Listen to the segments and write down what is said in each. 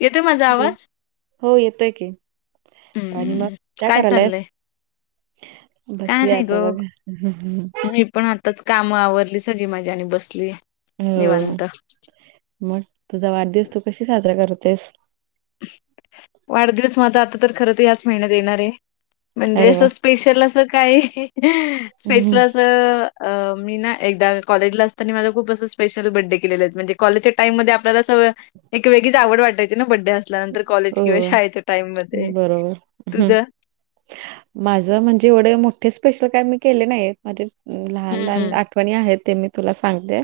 येतोय माझा हॅलो. आवाज हो येतोय की आणि मग हम्म काय चाललंय. करायलायस? काय बसले नाही आता ग बघ. मी पण आता च काम आवरली सगळी माझी आणि बसलीये हो निवांत मग तुझा वाढदिवस तू कशी साजरा करतेस. वाढदिवस माझा आता तर खरं तर याच महिन्यात येणार आहे म्हणजे अरे अस. वा! स्पेशल असं काय हम्म. स्पेशल अस. असं मी ना एकदा कॉलेजला असतानी माझं खूप अस स्पेशल बडडे केलेला येत म्हणजे कॉलेजच्या टाईम मध्ये आपल्याला अस एक वेगळीच आवड वाटायची ना बड्डे असल्यानंतर कॉलेज हो किंवा शाळेच्या टाइम मध्ये तुझ माझ म्हणजे एवढे मोठे स्पेशल काय मी केले नाहीये माझे लहान हं, लहान हं. आठवणी आहेत ते मी तुला सांगते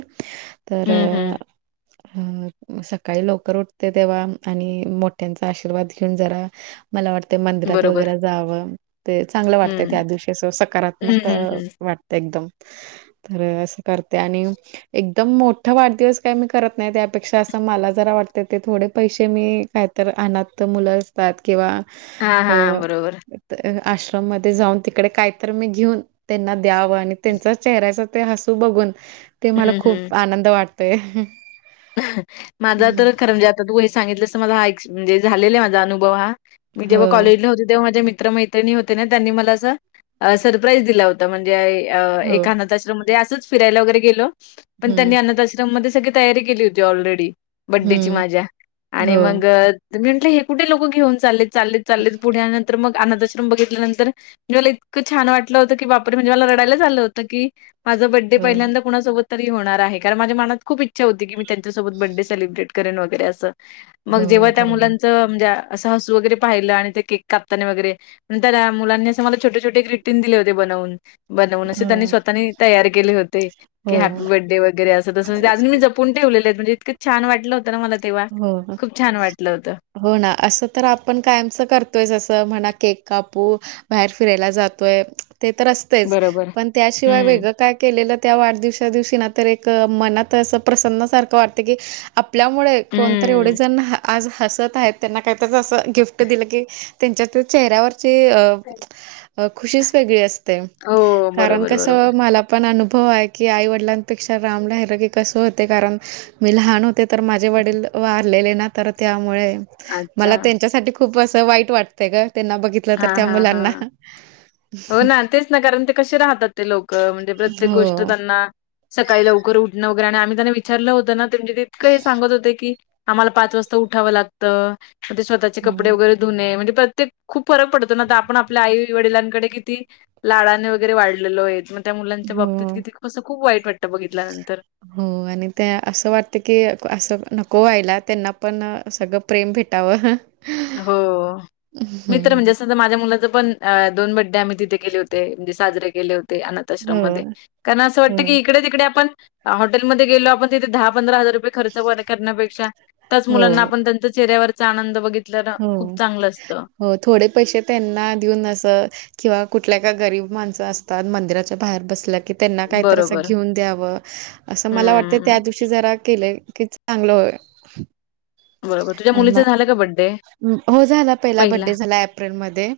तर हं, हं. अ सकाळी लवकर उठते तेव्हा आणि मोठ त्यांचा आशीर्वाद घेऊन जरा मला वाटतं मंदिरात बरोबर. वगैरे जावं. ते चांगलं वाटतंय हं. त्या दिवशी अस हं, सकारात्मक हं, हं. वाटत एकदम तर असं करते आणि एकदम मोठ वाढदिवस काय मी करत नाही त्यापेक्षा असं मला जरा वाटतं ते थोडे पैसे मी काय तर अनाथ मुलं असतात किंवा हां, अ हां. बरोबर. आश्रम मध्ये जाऊन तिकडे कायतर मी घेऊन. त्यांना द्यावं आणि त्यांचा चेहऱ्याच ते हसू बघून. ते मला हं, हं. खूप आनंद वाटतय. माझा तर खरं म्हणजे आता तू हे सांगितलंस माझा हा म्हणजे झालेला आहे माझा अनुभव हा. मी जेव्हा हो कॉलेजला होते तेव्हा माझ्या मित्र मैत्रिणी होते ना त्यांनी मला असं. सरप्राईज दिला होता म्हणजे हो एका अनाथ आश्रम मध्ये असंच फिरायला वगैरे गेलो. पण हम्म त्यांनी अन्थ आश्रम मध्ये सगळी तयारी केली होती ऑलरेडी बड्डेची हम्म माझ्या आणि हो मग म्हंटलं हे कुठे लोक घेऊन चाललेत. चालेल चाले पुढ नंत मग बघितल्या नंतर म्हणजे मला इतकं छान वाटलं होतं की बापरे म्हणजे मला रडायला झालं होत की माझं बड्डे हो पहिल्यांदा कुणासोबत तरी होणार आहे कारण माझ्या मनात खूप इच्छा होती की त्यांच्यासोबत बर्थडे सेलिब्रेट केले नव्हते असं मग हो जेव्हा त्या बरोबर मुलांनी म्हणजे असं हसू वगैरे पाहिलं आणि ते केक कापताना वगैरे नंतर मुलांनी असं मला छोटे छोटे ग्रिटींग दिले होते बनवून बनवून असे हो त्यांनी स्वतःनी तयार केले होते की हो हॅपी बर्थडे वगैरे असं तसजून मी पण ठेवलेले आहेत म्हणजे इतकं छान वाटलं होतं ना मला तेव्हा हो खूप छान वाटलं होतं. हो ना असं तर आपण कायमच करतोय जसं म्हणा केक कापू बाहेर फिरायला जातोय ते तर असतेच बरोबर. पण त्याशिवाय हं. वेगळं काय केलेलं त्या वाढदिवसा दिवशी ना तर एक मनात असं प्रसन्नासारखं वाटतें की आपल्यामुळे कोणतरी एवढे हं. जण आज हसत आहेत त्यांना काहीतरी असं गिफ्ट दिलं की. त्यांच्यात चेहऱ्यावरची खु वेगळी असते हो. कारण बरोबर, कस? बरोबर. पण अनुभव आहे की आई वडिलांपेक्षा राम राहिलं की कसं होते कारण मी लहान होते तर माझे वडील वारलेले ना तर त्यामुळे अच्छा. मला त्यांच्यासाठी खूप अस वाईट वाटतय ग त्यांना बघित. तर हां, त्या हां, मुलांना हां. हो ना तेच ना कारण ते कसे राहतात ते लोक म्हणजे प्रत्येक गोष्ट हो त्यांना सकाळी लवकर उठणं वगैरे आणि आम्ही त्यांना विचारलं होतं ना तेज तितकं हे सांगत होते की आमला पाच वाजता उठावं लागतं म्हणजे स्वतःचे कपडे हं. वगैरे ध म्हणजे प्रत्येक खूप फरक पडतो ना आपण आपल्या आई वडिलांकडे किती लाडाने वगैरे वाढलेो आहेत. त्या मुलांच्या बाबतीत हो किती कसं खूप वाईट वाटतं बघितल्यानंतर हो आणि त्या असं वाटते की असं नको व्हायला त्यांना पण सगळं प्रेम भेटावं हा हो... मित्र म्हणजे माझ्या मुलाच पण दोन बड्डे आम्ही तिथे केले होते म्हणजे साजरे केले होते ते अनाथश्रम मध्ये हो कारण असं हो वाटतं की इकडे तिकडे आपण हॉटेलमध्ये गेलो आपण तिे दहा पंधरा हजार रुपय खर्च वगैरे करण्यापेक्षा त्याच मुलां हो आपण त्यांचा चेहऱ्यावरचा आनंदित खूप हो चांगलं असतं हो थोडे पैसे त्यांना देऊन अस किंवा कुठल्या का गरीब माणसं असतात मंदिराच्या बाहेर बसल्या कि त्यांना काहीतरी बरोबर. घेऊन द्याव अस मला वाटत हं, त्या दृष्टी जरा केले की चांगलं होय बरोबर तुझ्या मुलीच झाल का बड्डे हो झाला पहिला बड्डे झाला एप्रिलमध्ये.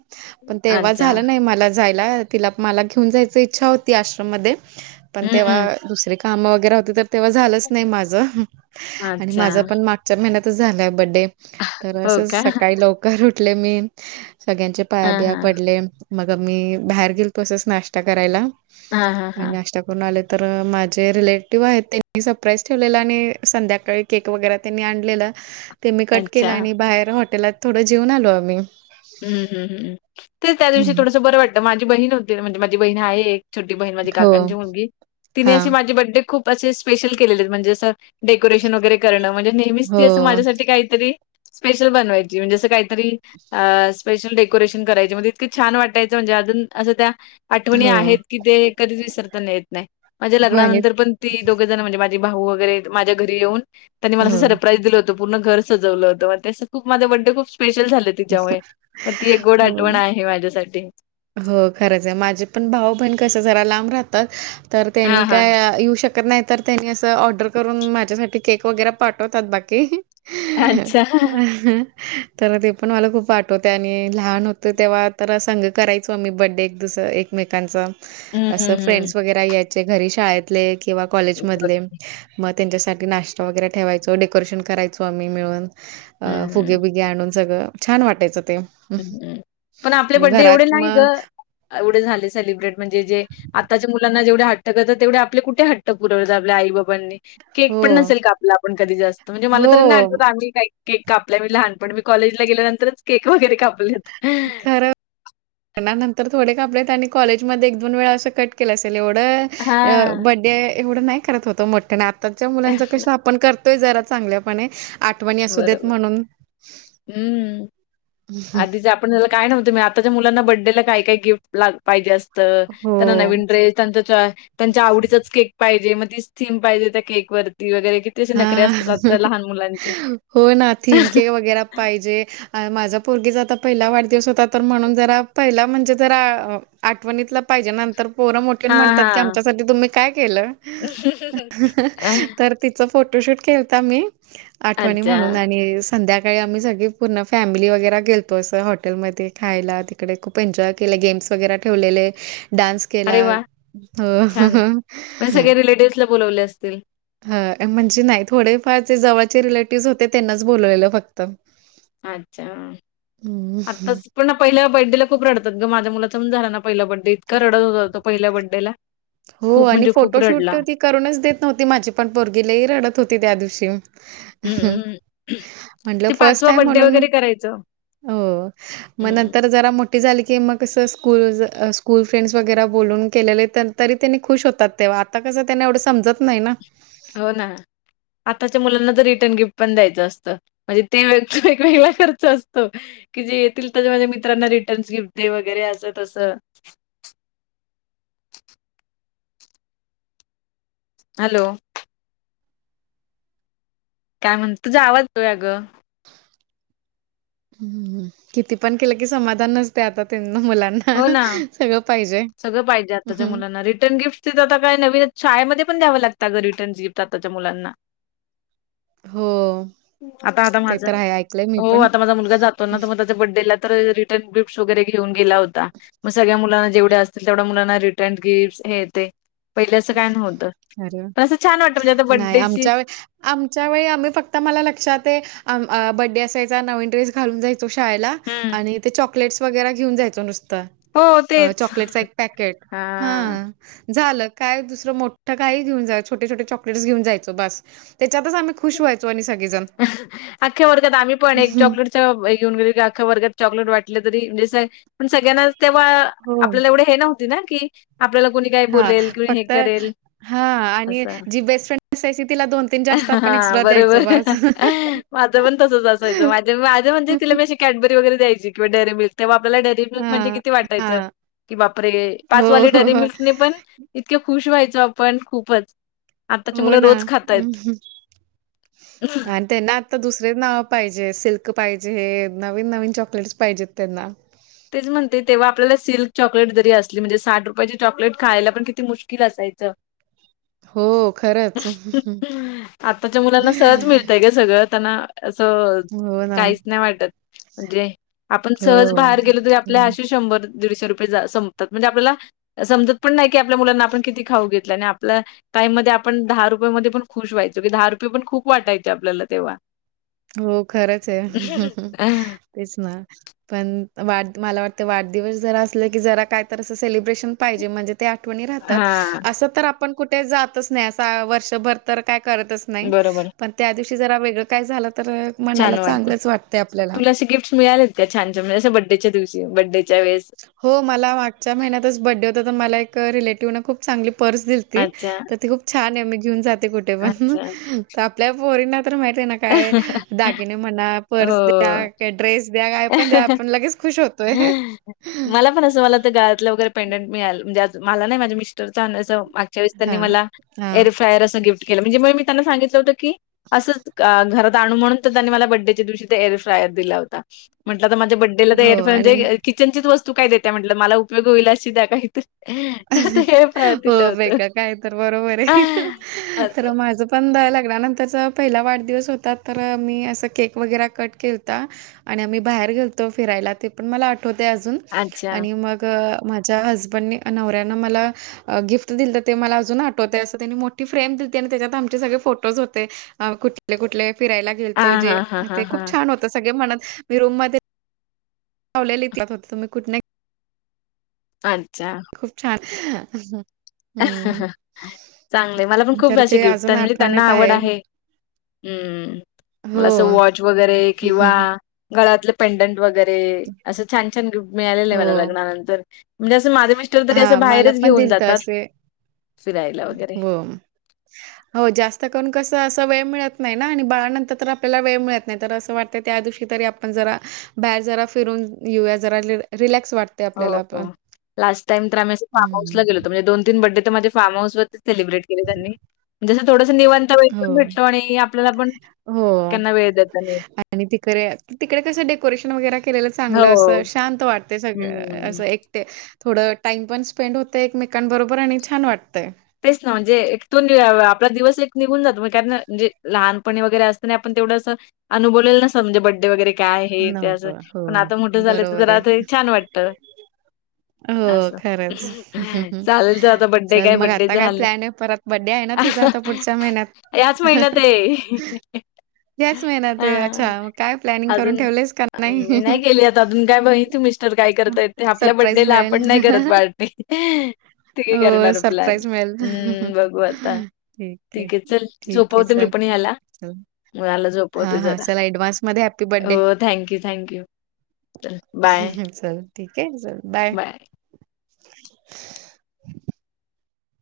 पण तेव्हा अच्छा. झालं नाही मला जायला तिला मला घेऊन जायच इच्छा होती आश्रम म्मध्ये पण हं, तेव्हा हं. दुसरी काम वगैरे होते तर तेव्हा झालंच नाही माझ आणि अच्छा. माझ पण मागच्या महिन्यात झायलाय बडे तर अस हो का? सकाळी लवकर उठले मी सगळ्यांचे हां, पायाबिया हां. पडले मग मी बाहेर गेलतो असच नाश्ता करायला हां, हां, आणि हां. नाश्ता करून आले तर माझे रिलेटिव्ह आहेत त्यांनी सरप्राईज ठेवलेला आणि संध्याकाळी केक वगैरे त्यांनी आणलेला. ते मी कट केलं अच्छा. आणि बाहेर हॉटेलात थोडं जेऊन आलो आम्ही हम् हम् हमम तेच त्या दिवशी हम्म थोडंसं बरं वाटतं माझी बहीण होती म्हणजे माझी बहीण आहे एक छोटी बहीण माझी हो काकांची मुलगी तिने हा असे माझे बड्डे खूप असे स्पेशल केले आहेत म्हणजे असं. डेकोरेशन वगैरे करणं म्हणजे नेहमीच हो ती असं माझ्यासाठी काहीतरी स्पेशल बनवायची म्हणजे असं काही. स्पेशल डेकोरेशन करायची म्हणजे इतके छान वाटायचं म्हणजे अजून असं त्या आठवणी हो आहेत की ते कधीच विसरता येत नाही माझ्या हो आणि लग्नानंतर पण, ती दोघं जण म्हणजे माझी भाऊ वगैरे माझ्या घरी येऊन त्यांनी मला अस हो सरप्राईज दिलं होतं. पूर्ण घर सजवलं होतं त्या खूप माझा बडे खूप स्पेशल झालेत तिच्यामुळे मग ती एक गोड हो आठवण आहे माझ्यासाठी. हो खरंच आहे माझे पण भाऊ बहीण कस जरा लांब राहतात तर त्यांनी हां, हां. काय येऊ शकत नाही तर त्यांनी असं ऑर्डर करून माझ्यासाठी केक वगैरे पाठवतात बाकी ह अच्छा. हं हं तर ते पण मला खूप आठवते आणि लहान होत तेव्हा तर सांग करायचो मी बड्डे एक दुस एकमेकांच हं, असं हं, हं. फ्रेंड्स वगैे या घरी शाळेतले किंवा बरं. कॉलेजमधले मग त्यांच्यासाठी नाश्ता वगैरे ठेवायचो डेकोरेशन करायचो आम्ही मिळून अ हं, फुगे बिगे आणून सगळं छान वाटायचं ते ह्म् पण आपले आणि बड्डे एवढे घरात नाही ग मग एवढे झाले सेलिब्रेट म्हणजे जे आताच्या मुलांना जेवढे हट्ट करतात तेवढे आपले कुठे हट्ट धरून पुरवतात आपल्या आई बाबांनी केक पण हो. नसेल का आपला आपण कधी जास्त म्हणजे मला तरी नाही हो. आठवत आम्ही काही केक कापला मी लहानपण मी कॉलेजला गेल्यानंतरच केक वगैरे कापलेत लग्नानंतर थोडे कापले आणि कॉलेजमध्ये एक दोन वेळा असं कट केलं असेल एवढं हां. बडे एवढं नाही करत होत मोठयान आताच्या मुलांच कस आपण करत करतोय जरा चांगल्यापणे आठवणी असू देत बरोबर. म्हणून हं. आधीच आपणला काय नव्हतं मी आताच्या मुलांना बर्थडेला काय काही गिफ्ट ला पाहिजे असं हो. त्यांना नवीन ड्रेस त्यां त्यांच्या आवडीचाच केक पाहिजे मग तीच थीम पाहिजे त्या केक वरती वगैरे असे हा नखरे असतात आजच्या लहान मुलांचे. हो ना थीम केक वगैरे पाहिजे माझा पोर्गीचा आता पहिला वाढदिवस होता तर म्हणून जरा पहिला म्हणजे जरा आठवणीतला पाहिजे नंतर पोर मोठी होऊन हां, म्हणतात की हां. आमच्यासाठी तुम्ही काय केलं. तर तिचा फोटोशूट केलता मी आठवणी अच्छा. म्हणून आणि संध्याकाळी आम्ही सगळी पूर्ण फॅमिली वगैरे गेलतो असं हॉटेलमध्ये खायला ते तीकडे खूप एन्जॉय केला गेम्स वगैरे ठेवलेले डान्स अरे केला वाह! छान. हो. म्हणजे सगळे रिलेटिव्हजला बोलवले असतील. ह म्हणजे नाही थोडेफार जे जवळचे रिलेटिव्ह होते त्यांनाच बोलवलेल फक्त. अच्छा, हं, आताच पण ना पहिल्या बड्डेला खूप रडतात ग माझ्या मुलाचा पण झाला ना पहिल्या बड्डे इतका रडत होत होता तो पहिल्या बड्डेला. हो आणि फोटोशूट ती करूनच देत नव्हती माझी पण पोरगी लही रडत होती त्या दिवशी. हम्म्! म्हटलं फस्ट आहे म्हणून मग हम्म, नंतर जरा मोठी झाली की मगं कस स्कूल स्कूल फ्रेंड्स वगैरे बोलून केलेले त्या तरी त्यांनी खुश होतात तेव्हा आता कसं त्यांनी एवढं समजत नाही ना. हो ना आताच्या मुलांना तर रिटर्न गिफ्ट पण द्यायचं असतं. म्हणजे ते एक वेगळा खर्च असतो. की जे येतील त्याचे माझ्या मित्रांना रिटर्न्स गिफ्ट दे वगैरे असत असं तसं. हॅलो! काय म्हणत तुझा आवाज ग हम् किती पण केलं कि समाधान नसतंय आता त्यांना मुलांना. हो ना! सगळं पाहिजे. सगळ पाहिजे आताच्या हं. मुलांना रिटर् गिफ्ट ची आता काय नवीनच, शाळेमध्ये पण द्याव लागंत आग रिटर्नस गिफ्ट आताच्या मुलांना. हो. आता आता ते माझा तर आहे ऐकलंय मी हो पण. आता माझा मुलगा जात तो ना मग त्याच्या बड्डेला तर रिटर्न गिफ्टस वगैरे घेऊन गेला होता मग सगळ्या मुलांना जेवढ्या असतील तेवढ्या मुलांना रिटर्न गिफ्ट हे ते. पहिल असं काय नव्हतं, अरे वाह! पण असं छान वाटत म्हणजे आता नाही बड्डेची आमच्या वेळी आमच्या वेळी आम्ही फक्त मला लक्षात आहे बड्डे असायचा नवीन ड्रेस घालून जाय सतो शाळेला हम्म आणि ते चॉकलेट्स वगैे घेऊन जायचो नुसतं. हो अ तेच चॉकलेटचा एक पॅकेट हा. झालं काय दुसरं मोठं काही घेऊन जाय छोटे छोटे चॉकलेट्स घेऊन जायचो बास. त्याच्यातच आम्ही खुश व्हायचो आणि सगळेजण. अख्या वरगात आम्ही पण एक चॉकलेट हे गेहुन गेलो की अख्या वर्गात चॉकलेट वाटलं तरी म्हणजे असं पण सगळ्यांचा आस तेव्हा हो. आपल्याला येवढे हे न्हवती ना की आपल्याला कोणी काय हा बोलेल, कोणी हे फक्त करेल हा आणि असं. जी बेस्ट फ्रेंड असायची तिला दोन तीन जास्त आपण हां, एक्स्ट्रा बरोबर. द्यायचो बस. माझं पण तसच असायचं माझ माझं म्हणजे तिला मी अशी कॅडबरी वगैर द्यायची किंवा डेरीमिल्क तेव्हा आपल्याला डेरीमिल्क डेरीमिल्क म्हणजे हां, किती वाटायचं हां. की बापरे हो, पाचवाली हो, हो. डेरीमिल्क ने पण इतके खुश व्हायचो आपण खूपच. आताची मुल हो ना. रोज खातायत. आणि त्यांना आत्ता दुसरे नाव पाहिजे सिल्क पाहिजे नवीन नवीन चॉकलेटस पाहिजेत त्यांना. तेच म्हणते तेव्हा आपल्याला सिल्क चॉकलेट जरी असली म्हणजे साठ रुपयाची चॉकलेट खायला पण किती मुश्किल असायचं. हो, खरंच. आताच्या मुलांना सहज मिळतय ग. सगळं त्यांना अस हो ना. काहीच नाही वाटत म्हणजे आपण सहज बाहेर गेलो तरी आपल्या हो. अशी डे रात म्हणजे आपल्या समजत पण आपल्या मुलांना आपण कि खऊ घ आणि आपलं टाईम मध्ये आपण दहा रुपये मध्ये पण खुश व्हायचो की दहा रुपये पण खूप वाटायचे आपल्याला तेव्हा. हो खरंच आहे तेच ना. पण वाढ मला वाटत वाढदिवस जरा असलं की जरा काय तर असं सेलिब्रेशन पाहिजे म्हणजे आठवणी राहतात हां, अस तर आपण कुठे जातच नाही वर्षभर तर काय करतच नाही बरोबर पण त्या दिवशी जरा वेगळं काय झालं तर मनाला चांगलंच वाटतं आपल्याला. तुला असे गिफ्टस मिळाले. त्या छान छ म्हणजे असं बड्डेच्या दिवशी बड्डेच्या वळेस. हो मला मागच्या महिन्यातच बर््डे होता तर मला एक रिलेटिव्ह न खूप चांगली पर्स दि अच्छा, तर ती खूप छान नेहमी घेऊन जाते कुठे पण अच्छा. आपल्या पोरीना तर माहित आहे ना काय दागिने म्हणा पर्स द्या हो. का ड्रेस द्या काय पण द्या आपण लगेच खुश होतोय. मला पण असं मला तर गायतलं वगैरे पेंडंट मिळाल म्हणजे आ मला नाही माझ्या मिस्टरच त्यास त्यांनी हां. मला हां. एर फ्रायर असं गिफ्ट केलं म्हणजे म मी त्यांना सांगितलं होतं क असंच घरात आणू म्हणून त्यांनी मला बड्डेच्या दिवशी एअर फ्रायर दिला होता म्हटलं तर माझ्या बड्डेला तर एर हो फ्राय आणि म्हे किचनचीच वस्तू काय देते म्हटलं मला उपयोग होईल अशी द्या काही तरी. हो वेगळ काय तर बरोबर आहे तर असं. माझ पण द लागडनंतरचा पहिला वाढदिवस होता तर मी असं केक वगैरे कट केलता. आणि आम्ही बाहेर गेलतो फिरायला ते पण मला आठवते अजून. अच्छा. आणि मग माझ्या हजबंडने नवऱ्यान मला गिफ्ट दिलत ते मला अजून आठवतयं असं त्यांनी मोठी फ्रेम दिलती आणि त्याच्यात आमचे सगळे फोटोज होते. आं कुठले कुठले फिरायला गेलतो हां, जे हां, हां, हां, ते खूप हां. छान होत सगळे म्हणत मी रूम म- लावलेली ती [unintelligible] तुम्ही कुठनं- अच्छा! खूप छान [unintelligible] हम्म. चांगलं मला पण खूप तर अशे ते गिफ्ट अजून म्हणजे त्यांना आठवणीत आवड आहे. हम्म मला असं हो. वॉच वगैरे किंवा गळ्यातलं पेंडंट वगैरे असं छान छान मिळालेलं आहे मला हो. लग्नानंतर म्हणजे असं माझ मिस्टर तरी असं हां, मला बाहेरच पण घेऊन दिलत जातात. असे फिरायला वगैरे. हो हो जास्त करून कसं असं वेळ मिळत नाही ना आणि बाळानंतर तर आपल्याला वेळ मिळत नाही तर असं वाटतं त्या दिवशी तरी आपण जरा बाहेर जरा फिरून येऊया जरा रिलॅ- रिलॅक्स वाट हों हों लास्ट टाइम तर आम्ही असं फार्म हं. हाऊसला गेलेलो. णजे दोन, तीन बड्डे तर माझे फार्मऊस वरतीच सेलिब्रेट केले त्यांनी जस थोडस निवां- आता वेळ हो. पण भेटतो आणि आपल्याला पण हो त्यांना वेळ देता येइल. आणि तिकरे तिकडे कसं डेकोरेशन वगैरे- केलेलं चांगलं हो. असं शांत वाटतयं सगळ हं. असं एक- ट थोडं टाइम पण स्पेंड होतय एकमेकां बरोबर आणि छान वाटतयं. तेच ना म्हणजे एक तो नि आपला दिवस एक निघून जातो म्ह कारण म्हणजे लहानपणी वगैरे असतना आपण तेवढं असं- अनुभवलेल नसतात म्हणजे बड्डे वगैरे. काय हें ते असं नव्हतं. पण हो, आता मोठं झाल्यावरती बरोबर जरा आहे. ते छान वाटत. हो खरंच चालेल तर आता बड्डे चल काय मग आ- बड्डे आता काय झाले. प्लॅन हाय परत बड्डे आहे ना तुझा आता पुढच्या याच महिन्यात महिन्यांत. आहे. हयाच महिन्यात आहे हा. अच्छा! मग काय प्लॅनिंग? करून अजून ठेवलंयस का मी नाही हं. केली आता अजून काय माहित मिस्टर काय करतायेतते आपल्या सरप्राईज बड्डेला मिळेल. आपण नाही करत पार तिघे हो, करणार प्लॅन. सरप्राईज मिळेल. हुं बघू आता ठीक आहे चल ठीक आहे. झोपवते मी चल, पण याला. चल. बाळाला झोपवते हां, हां. जरा. चल ॲडव्हान्समध्ये हॅपी बर्थडे. हों थँक्यू थँक्यू चल बाय. चलं ठीकेयं चल बाय.